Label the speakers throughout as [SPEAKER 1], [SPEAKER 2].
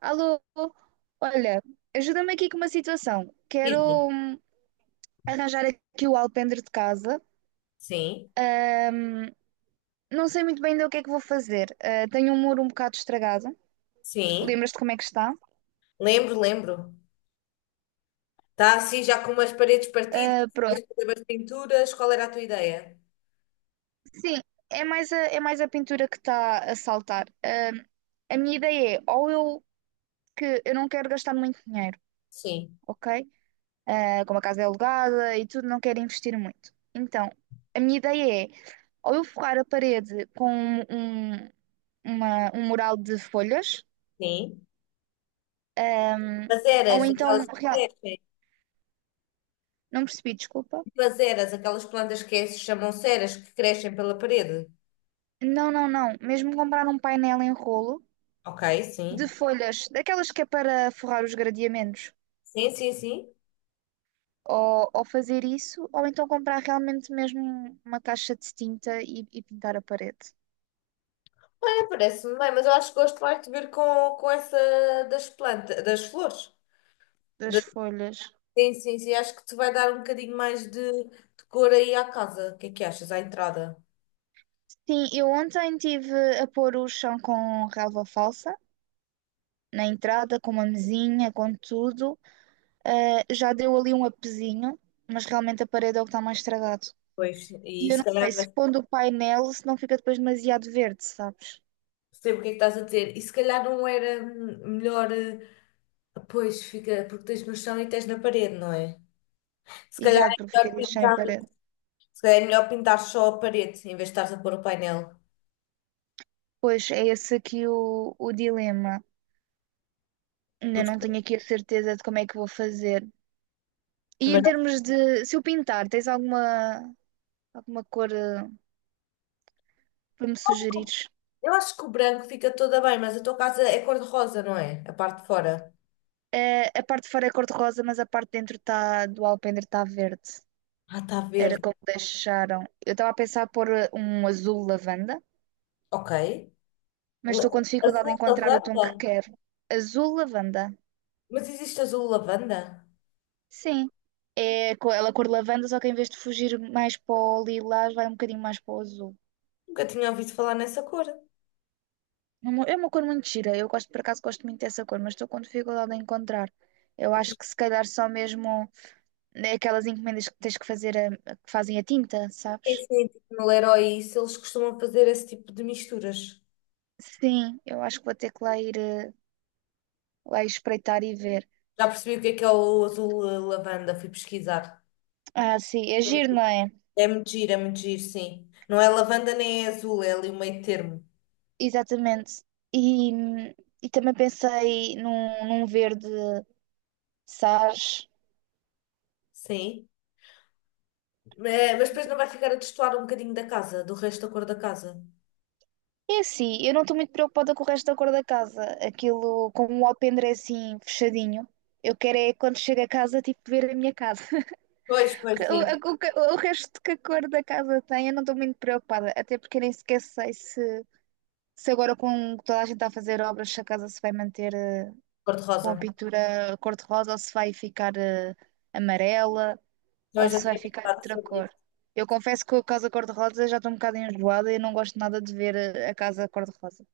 [SPEAKER 1] Alô, olha, ajuda-me aqui com uma situação. Quero
[SPEAKER 2] Sim,
[SPEAKER 1] hum, arranjar aqui o alpendre de casa.
[SPEAKER 2] sim.
[SPEAKER 1] Não sei muito bem ainda o que é que vou fazer. Tenho um muro um bocado estragado.
[SPEAKER 2] sim.
[SPEAKER 1] Lembras-te como é que está?
[SPEAKER 2] Lembro, lembro. Está assim já com umas paredes partidas,
[SPEAKER 1] Ah,
[SPEAKER 2] tens
[SPEAKER 1] pronto.
[SPEAKER 2] que fazer as pinturas. Qual era a tua ideia?
[SPEAKER 1] Sim, é mais a pintura que está a saltar. A minha ideia é, ou eu que eu não quero gastar muito dinheiro,
[SPEAKER 2] Sim,
[SPEAKER 1] ok? Ah, como a casa é alugada e tudo, não quero investir muito. Então, a minha ideia é ou eu forrar a parede com um um mural de folhas,
[SPEAKER 2] sim.
[SPEAKER 1] ahm,
[SPEAKER 2] As eras,
[SPEAKER 1] ou então,
[SPEAKER 2] aquelas que crescem.
[SPEAKER 1] não percebi, desculpa.
[SPEAKER 2] Tipo As eras, aquelas plantas que se chamam ceras, que crescem pela parede.
[SPEAKER 1] Não, não, não, mesmo comprar um painel em rolo
[SPEAKER 2] Ok,
[SPEAKER 1] de
[SPEAKER 2] sim.
[SPEAKER 1] folhas, daquelas que é para forrar os gradeamentos,
[SPEAKER 2] Sim, sim, sim.
[SPEAKER 1] ou fazer isso, ou então comprar realmente mesmo uma caixa de tinta e pintar a parede
[SPEAKER 2] É, parece-me bem, mas eu acho que gosto mais de ver com, essa das plantas, das flores.
[SPEAKER 1] das
[SPEAKER 2] Da-
[SPEAKER 1] folhas.
[SPEAKER 2] sim, sim, sim. Acho que te vai dar um bocadinho mais de cor aí à casa. O que é que achas? À entrada.
[SPEAKER 1] Sim, eu ontem tive a pôr o chão com relva falsa. Na entrada, com uma mesinha, com tudo. Ah, já deu ali um apesinho, mas realmente a parede é o que está mais estragado.
[SPEAKER 2] Pois, e
[SPEAKER 1] E eu
[SPEAKER 2] se
[SPEAKER 1] não sei
[SPEAKER 2] calhar vai.
[SPEAKER 1] se pondo o painel, se não fica depois demasiado verde, sabes?
[SPEAKER 2] Sei o que é que estás a dizer. E se calhar não era melhor. Pois fica, porque tens no chão e tens na parede, não é? Se calhar
[SPEAKER 1] Exato,
[SPEAKER 2] é
[SPEAKER 1] porque
[SPEAKER 2] melhor
[SPEAKER 1] ficaria sem
[SPEAKER 2] pintar,
[SPEAKER 1] parede.
[SPEAKER 2] se calhar é melhor pintar só a parede em vez de estares a pôr o painel.
[SPEAKER 1] Pois é esse aqui o dilema. Ainda
[SPEAKER 2] Mas,
[SPEAKER 1] não tenho aqui a certeza de como é que vou fazer. E
[SPEAKER 2] mas
[SPEAKER 1] em
[SPEAKER 2] não-
[SPEAKER 1] termos de, se eu pintar, tens alguma, alguma cor para me sugerires?
[SPEAKER 2] eu acho que o branco fica toda bem, mas a tua casa é cor-de-rosa, não é? A parte de fora.
[SPEAKER 1] A parte de fora é cor-de-rosa, mas a parte de dentro tá, do alpendre está verde.
[SPEAKER 2] Ah, está
[SPEAKER 1] Era
[SPEAKER 2] verde.
[SPEAKER 1] como deixaram. Eu estava a pensar pôr um azul lavanda,
[SPEAKER 2] Ok.
[SPEAKER 1] mas
[SPEAKER 2] La-
[SPEAKER 1] estou com dificuldade
[SPEAKER 2] Azul
[SPEAKER 1] em encontrar o tom
[SPEAKER 2] lavanda?
[SPEAKER 1] que quero. Azul lavanda.
[SPEAKER 2] Mas existe azul lavanda?
[SPEAKER 1] Sim. Ela cor lavanda, só que em vez de fugir mais para o lilás, vai um bocadinho mais para o azul.
[SPEAKER 2] Nunca tinha ouvido falar nessa cor.
[SPEAKER 1] É uma cor muito gira. Eu gosto, por acaso, gosto muito dessa cor, mas estou com dificuldade em encontrar. Eu acho que se calhar só mesmo é aquelas encomendas que tens que fazer, que fazem a tinta, sabes?
[SPEAKER 2] Sim, sim, tipo no Leroy, e isso, eles costumam fazer esse tipo de misturas.
[SPEAKER 1] Sim, eu acho que vou ter que lá ir, lá ir espreitar e ver.
[SPEAKER 2] Já percebi o que é o azul lavanda, fui pesquisar.
[SPEAKER 1] Ah, sim, é giro, não é?
[SPEAKER 2] É muito giro, sim. Não é lavanda nem é azul, é ali o meio termo.
[SPEAKER 1] Exatamente. E, e também pensei num verde sage.
[SPEAKER 2] Sim. É, mas depois não vai ficar a destoar um bocadinho da casa, do resto da cor da casa.
[SPEAKER 1] É assim, eu não estou muito preocupada com o resto da cor da casa. Aquilo, como o alpendre é assim, fechadinho, eu quero é quando chego a casa, tipo, ver a minha casa.
[SPEAKER 2] Pois, pois,
[SPEAKER 1] O,
[SPEAKER 2] sim.
[SPEAKER 1] o resto que a cor da casa tem, eu não estou muito preocupada. Até porque eu nem sequer sei se, se agora com toda a gente a fazer obras, se a casa se vai manter
[SPEAKER 2] Cor de
[SPEAKER 1] com
[SPEAKER 2] rosa.
[SPEAKER 1] a pintura cor-de-rosa ou se vai ficar amarela
[SPEAKER 2] Então eu
[SPEAKER 1] ou
[SPEAKER 2] já
[SPEAKER 1] se vai
[SPEAKER 2] tinha
[SPEAKER 1] ficar
[SPEAKER 2] pensado
[SPEAKER 1] outra
[SPEAKER 2] sobre
[SPEAKER 1] cor.
[SPEAKER 2] isso.
[SPEAKER 1] Eu confesso que com a casa cor-de-rosa já estou um bocado enjoada e não gosto nada de ver a casa cor-de-rosa.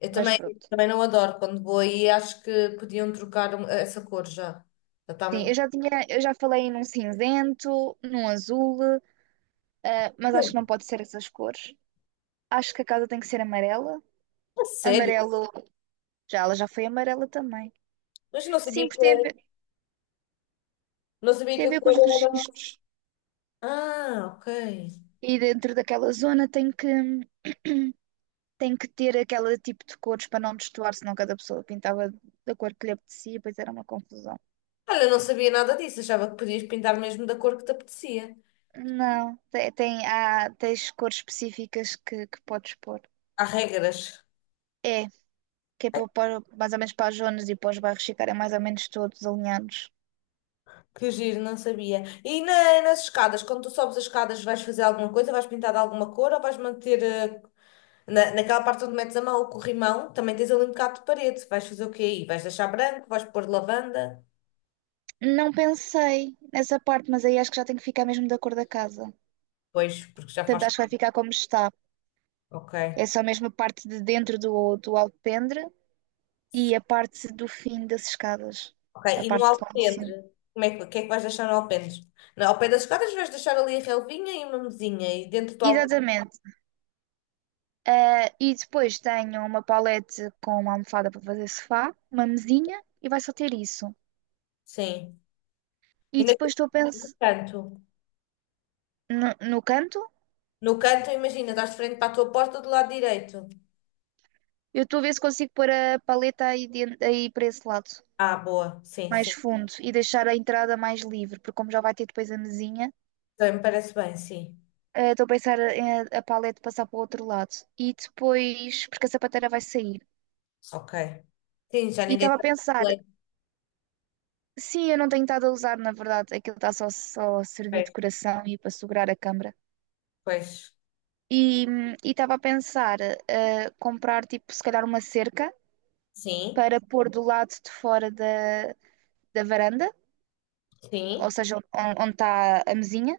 [SPEAKER 2] Eu
[SPEAKER 1] Mas
[SPEAKER 2] também,
[SPEAKER 1] pronto.
[SPEAKER 2] também não adoro quando vou aí, acho que podiam trocar essa cor já. Já está
[SPEAKER 1] Sim, eu
[SPEAKER 2] muito.
[SPEAKER 1] já tinha, eu já falei num cinzento, num azul, mas acho
[SPEAKER 2] Eu,
[SPEAKER 1] que não pode ser essas cores. Acho que a casa tem que ser amarela.
[SPEAKER 2] a sério?
[SPEAKER 1] Amarelo, já ela já foi amarela também.
[SPEAKER 2] Mas eu não
[SPEAKER 1] Sim,
[SPEAKER 2] sabia
[SPEAKER 1] porque
[SPEAKER 2] não sabia
[SPEAKER 1] tem
[SPEAKER 2] que
[SPEAKER 1] a
[SPEAKER 2] a
[SPEAKER 1] ver com os
[SPEAKER 2] cor era.
[SPEAKER 1] registros.
[SPEAKER 2] Ah, ok.
[SPEAKER 1] E dentro daquela zona tem que ter aquele tipo de cores para não destoar, senão cada pessoa pintava da cor que lhe apetecia, pois era uma confusão.
[SPEAKER 2] Olha, eu não sabia nada disso, achava que podias pintar mesmo da cor que te apetecia.
[SPEAKER 1] Não, tem, tem, há, tens cores específicas que podes pôr.
[SPEAKER 2] Há regras.
[SPEAKER 1] É que é
[SPEAKER 2] Ai,
[SPEAKER 1] para, mais ou menos para as zonas e para os bairros ficarem mais ou menos todos alinhados.
[SPEAKER 2] que giro, não sabia. E nas escadas, quando tu sobes as escadas, vais fazer alguma coisa? Vais pintar de alguma cor ou vais manter na, naquela parte onde metes a mão, o corrimão? Também tens ali um bocado de parede. Vais fazer o quê aí? Vais deixar branco? Vais pôr lavanda?
[SPEAKER 1] Não pensei nessa parte, mas aí acho que já tem que ficar mesmo da cor da casa.
[SPEAKER 2] Pois, porque já
[SPEAKER 1] Portanto,
[SPEAKER 2] faz.
[SPEAKER 1] acho que vai ficar como está.
[SPEAKER 2] Ok.
[SPEAKER 1] É só mesmo a parte de dentro do alpendre e a parte do fim das escadas.
[SPEAKER 2] Ok.
[SPEAKER 1] A
[SPEAKER 2] E no
[SPEAKER 1] parte de lá em cima.
[SPEAKER 2] alpendre? Como é que, o que é que vais deixar no alpendre? No, ao pé das escadas vais deixar ali a relvinha e uma mesinha e dentro do alpendre.
[SPEAKER 1] Exatamente. Ah, e depois tenho uma palete com uma almofada para fazer sofá, uma mesinha e vai só ter isso.
[SPEAKER 2] Sim.
[SPEAKER 1] E
[SPEAKER 2] Ainda tem
[SPEAKER 1] depois estou a
[SPEAKER 2] no
[SPEAKER 1] pensar
[SPEAKER 2] canto.
[SPEAKER 1] no canto.
[SPEAKER 2] No canto, imagina, estás de frente para a tua porta do lado direito.
[SPEAKER 1] Eu estou a ver se consigo pôr a paleta aí, dentro, aí para esse lado,
[SPEAKER 2] Ah, boa. Sim,
[SPEAKER 1] mais
[SPEAKER 2] sim.
[SPEAKER 1] fundo, e deixar a entrada mais livre, porque como já vai ter depois a mesinha,
[SPEAKER 2] Também me parece bem, sim.
[SPEAKER 1] estou a pensar em a paleta passar para o outro lado. E depois, porque a sapateira vai sair.
[SPEAKER 2] Ok. Sim, já
[SPEAKER 1] E
[SPEAKER 2] ninguém
[SPEAKER 1] estava a
[SPEAKER 2] sabe o
[SPEAKER 1] pensar,
[SPEAKER 2] que é.
[SPEAKER 1] sim, eu não tenho estado a usar, na verdade, aquilo está só, só a servir de
[SPEAKER 2] Pois,
[SPEAKER 1] coração e para segurar a câmara.
[SPEAKER 2] pois.
[SPEAKER 1] E estava a pensar comprar, tipo, se calhar uma cerca
[SPEAKER 2] Sim,
[SPEAKER 1] para pôr do lado de fora da varanda, ou
[SPEAKER 2] sim,
[SPEAKER 1] seja, onde está a mesinha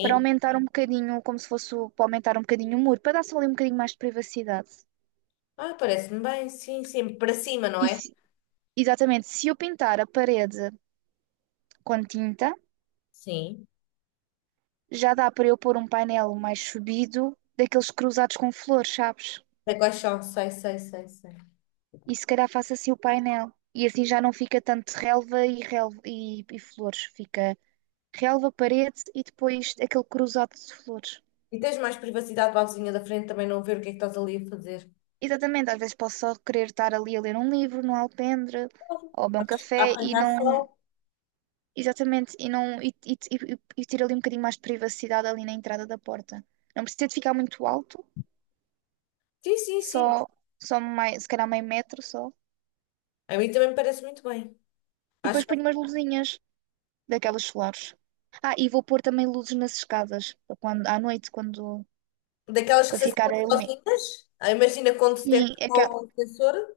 [SPEAKER 1] para aumentar um bocadinho, como se fosse para aumentar um bocadinho o muro, para dar só ali um bocadinho mais de privacidade.
[SPEAKER 2] Ah, parece-me bem, sim, sim. Para cima, não
[SPEAKER 1] E
[SPEAKER 2] é?
[SPEAKER 1] se- exatamente, se eu pintar a parede com tinta,
[SPEAKER 2] Sim.
[SPEAKER 1] já dá para eu pôr um painel mais subido, daqueles cruzados com flores, sabes?
[SPEAKER 2] Sei quais são, sei, sei, sei, sei.
[SPEAKER 1] E se calhar faço assim o painel. E assim já não fica tanto relva e, relva e flores. Fica relva, parede e depois aquele cruzado de flores.
[SPEAKER 2] E tens mais privacidade para a vizinha da frente também não ver o que é que estás ali a fazer.
[SPEAKER 1] Exatamente, às vezes posso só querer estar ali a ler um livro no alpendre ou a beber um
[SPEAKER 2] A
[SPEAKER 1] café e
[SPEAKER 2] apanhar
[SPEAKER 1] não.
[SPEAKER 2] sol?
[SPEAKER 1] Exatamente, e, não, e ter ali um bocadinho mais de privacidade ali na entrada da porta. Não precisa de ficar muito alto,
[SPEAKER 2] Sim, sim, sim.
[SPEAKER 1] só, só mais, se calhar meio metro só.
[SPEAKER 2] A mim também me parece muito bem.
[SPEAKER 1] E
[SPEAKER 2] Acho.
[SPEAKER 1] depois ponho umas luzinhas daquelas solares. Ah, e vou pôr também luzes nas escadas, para quando, à noite, quando
[SPEAKER 2] Daquelas que
[SPEAKER 1] para
[SPEAKER 2] se
[SPEAKER 1] ficar
[SPEAKER 2] assinam
[SPEAKER 1] a iluminar.
[SPEAKER 2] sozinhas? Ah, imagina com
[SPEAKER 1] Sim,
[SPEAKER 2] detecta com
[SPEAKER 1] aquela,
[SPEAKER 2] o sensor?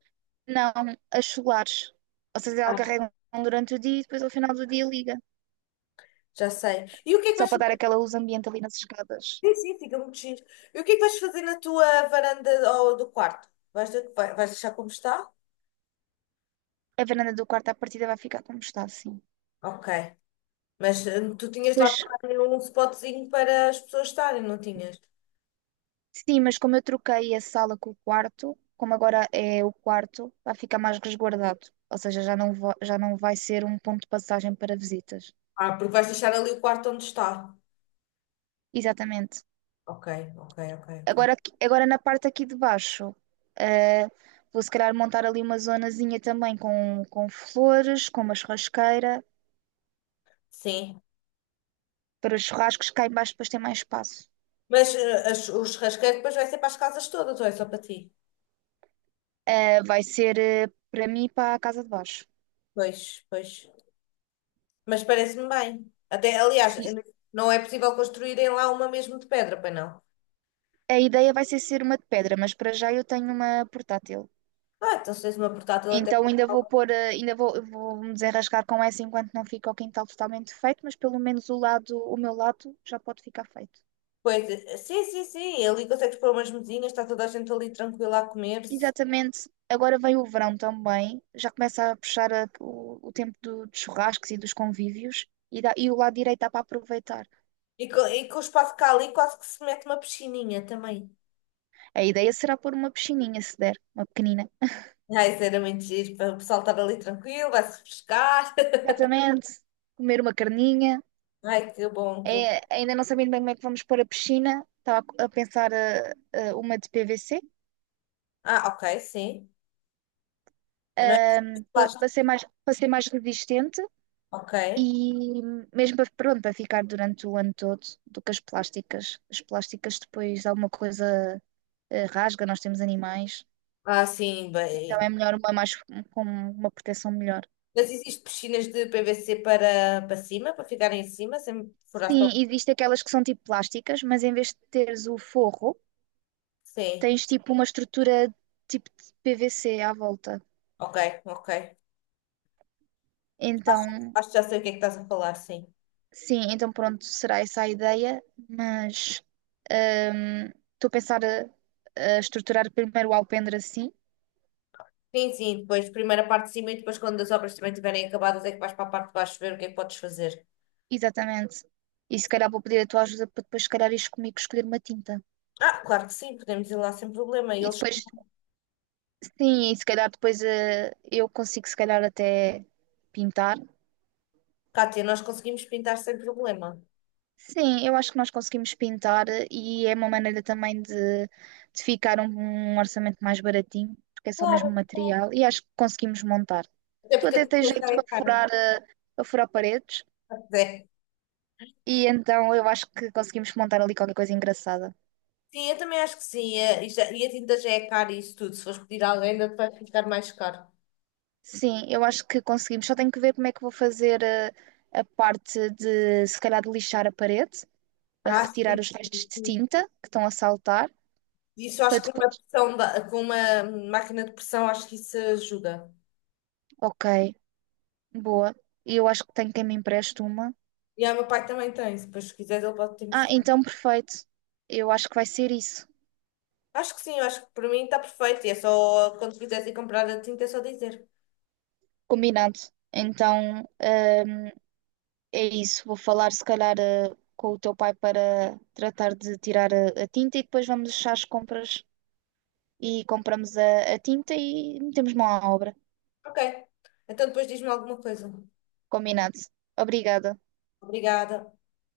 [SPEAKER 1] não, as solares. Ou seja, ela
[SPEAKER 2] Ah,
[SPEAKER 1] carrega durante o dia e depois ao final do dia liga.
[SPEAKER 2] já sei. E o que é que
[SPEAKER 1] Só
[SPEAKER 2] vais
[SPEAKER 1] para dar
[SPEAKER 2] fazer?
[SPEAKER 1] aquela luz ambiente ali nas escadas.
[SPEAKER 2] Sim, sim, fica muito giro. E o que é que vais fazer na tua varanda ou do quarto? Vais deixar como está?
[SPEAKER 1] A varanda do quarto à partida vai ficar como está, assim.
[SPEAKER 2] Ok. Mas tu tinhas lá
[SPEAKER 1] Depois
[SPEAKER 2] também um spotzinho para as pessoas estarem, não tinhas?
[SPEAKER 1] sim, mas como eu troquei a sala com o quarto, como agora é o quarto, vai ficar mais resguardado. Ou seja, já não, já não vai ser um ponto de passagem para visitas.
[SPEAKER 2] Ah, porque vais deixar ali o quarto onde está.
[SPEAKER 1] Exatamente.
[SPEAKER 2] Ok, ok, ok, ok.
[SPEAKER 1] Agora, agora na parte aqui de baixo, eh, vou se calhar montar ali uma zonazinha também com flores, com uma churrasqueira,
[SPEAKER 2] Sim.
[SPEAKER 1] para os churrascos cá em baixo depois ter mais espaço.
[SPEAKER 2] Mas o churrasqueiro depois vai ser para as casas todas, ou é só para ti?
[SPEAKER 1] Vai ser, para mim, para a casa de baixo.
[SPEAKER 2] Pois, pois. Mas parece-me bem. Até, aliás,
[SPEAKER 1] Sim,
[SPEAKER 2] não é possível construírem lá uma mesmo de pedra, pois não?
[SPEAKER 1] a ideia vai ser ser uma de pedra, mas para já eu tenho uma portátil.
[SPEAKER 2] Ah, então se tens uma portátil até
[SPEAKER 1] Então
[SPEAKER 2] para
[SPEAKER 1] ainda vou pôr, ainda vou, vou me desenrascar com essa enquanto não fica o quintal totalmente feito, mas pelo menos o lado, o meu lado já pode ficar feito.
[SPEAKER 2] coisa. Sim, sim, sim, ali consegues pôr umas mesinhas, está toda a gente ali tranquila a comer-se.
[SPEAKER 1] Exatamente. Agora vem o verão também, já começa a puxar o tempo dos churrascos e dos convívios e o lado direito dá para aproveitar.
[SPEAKER 2] O espaço cá ali quase que se mete uma piscininha também.
[SPEAKER 1] A ideia será pôr uma piscininha, se der, uma pequenina.
[SPEAKER 2] Ai, isso era muito giro, para o pessoal estar ali tranquilo, vai-se refrescar.
[SPEAKER 1] Exatamente. Comer uma carninha.
[SPEAKER 2] Ai, que bom, que bom.
[SPEAKER 1] É, ainda não sabendo bem como é que vamos pôr a piscina, estava a pensar uma de PVC
[SPEAKER 2] Ah, ok, sim. Não é de plástico.
[SPEAKER 1] para ser mais resistente
[SPEAKER 2] Ok.
[SPEAKER 1] e mesmo para, pronto, para ficar durante o ano todo do que as plásticas. As plásticas depois alguma coisa rasga, nós temos animais,
[SPEAKER 2] Ah, sim,
[SPEAKER 1] então é
[SPEAKER 2] bem.
[SPEAKER 1] melhor uma mais um, com uma proteção melhor.
[SPEAKER 2] Mas existe piscinas de PVC para, para cima, para ficarem em cima, sem furar
[SPEAKER 1] Sim,
[SPEAKER 2] para.
[SPEAKER 1] existem aquelas que são tipo plásticas, mas em vez de teres o forro,
[SPEAKER 2] Sim,
[SPEAKER 1] tens tipo uma estrutura tipo de PVC à volta.
[SPEAKER 2] ok, ok.
[SPEAKER 1] Então
[SPEAKER 2] Acho que já sei o que é que estás a falar, sim.
[SPEAKER 1] sim, então pronto, será essa a ideia, mas hum, estou a pensar a estruturar primeiro o alpendre assim,
[SPEAKER 2] Sim, sim, depois primeira parte de cima e depois quando as obras também estiverem acabadas é que vais para a parte de baixo ver o que é que podes fazer.
[SPEAKER 1] exatamente. E se calhar vou pedir a tua ajuda para depois, se calhar, ires comigo escolher uma tinta.
[SPEAKER 2] Ah, claro que sim, podemos ir lá sem problema. E
[SPEAKER 1] E
[SPEAKER 2] eles,
[SPEAKER 1] depois, sim, e se calhar depois eu consigo, se calhar, até pintar.
[SPEAKER 2] Cátia, nós conseguimos pintar sem problema.
[SPEAKER 1] Sim, eu acho que nós conseguimos pintar e é uma maneira também de ficar um orçamento mais baratinho, porque é só mesmo
[SPEAKER 2] Claro, claro.
[SPEAKER 1] material, e acho que conseguimos montar.
[SPEAKER 2] Até
[SPEAKER 1] Tu
[SPEAKER 2] porque a
[SPEAKER 1] até tens
[SPEAKER 2] tinta já
[SPEAKER 1] jeito
[SPEAKER 2] é
[SPEAKER 1] para
[SPEAKER 2] cara.
[SPEAKER 1] furar, para furar paredes,
[SPEAKER 2] É.
[SPEAKER 1] e então eu acho que conseguimos montar ali qualquer coisa engraçada.
[SPEAKER 2] Sim, eu também acho que sim. E e a tinta já é cara e isso tudo. Se fores pedir a alguém, ainda te vai ficar mais caro.
[SPEAKER 1] Sim, eu acho que conseguimos. Só tenho que ver como é que vou fazer a parte de, se calhar, de lixar a parede, para
[SPEAKER 2] Ah,
[SPEAKER 1] retirar
[SPEAKER 2] sim,
[SPEAKER 1] os restos
[SPEAKER 2] sim,
[SPEAKER 1] de
[SPEAKER 2] sim.
[SPEAKER 1] tinta que estão a saltar,
[SPEAKER 2] Isso
[SPEAKER 1] para
[SPEAKER 2] acho que com uma
[SPEAKER 1] depois.
[SPEAKER 2] com uma máquina de pressão acho que isso ajuda.
[SPEAKER 1] Ok, boa. E eu acho que tenho quem me empreste uma.
[SPEAKER 2] E o meu pai também tem, se depois quiseres ele pode te
[SPEAKER 1] Ah,
[SPEAKER 2] mostrar.
[SPEAKER 1] então perfeito. Eu acho que vai ser isso.
[SPEAKER 2] Acho que sim, acho que para mim está perfeito. E é só, quando quiseres ir comprar a tinta, é só dizer.
[SPEAKER 1] Combinado. Então, é isso. Vou falar se calhar com o teu pai para tratar de tirar a tinta e depois vamos deixar as compras e compramos a tinta e metemos mão à obra.
[SPEAKER 2] Ok, então depois diz-me alguma coisa.
[SPEAKER 1] Combinado. Obrigada.
[SPEAKER 2] Obrigada.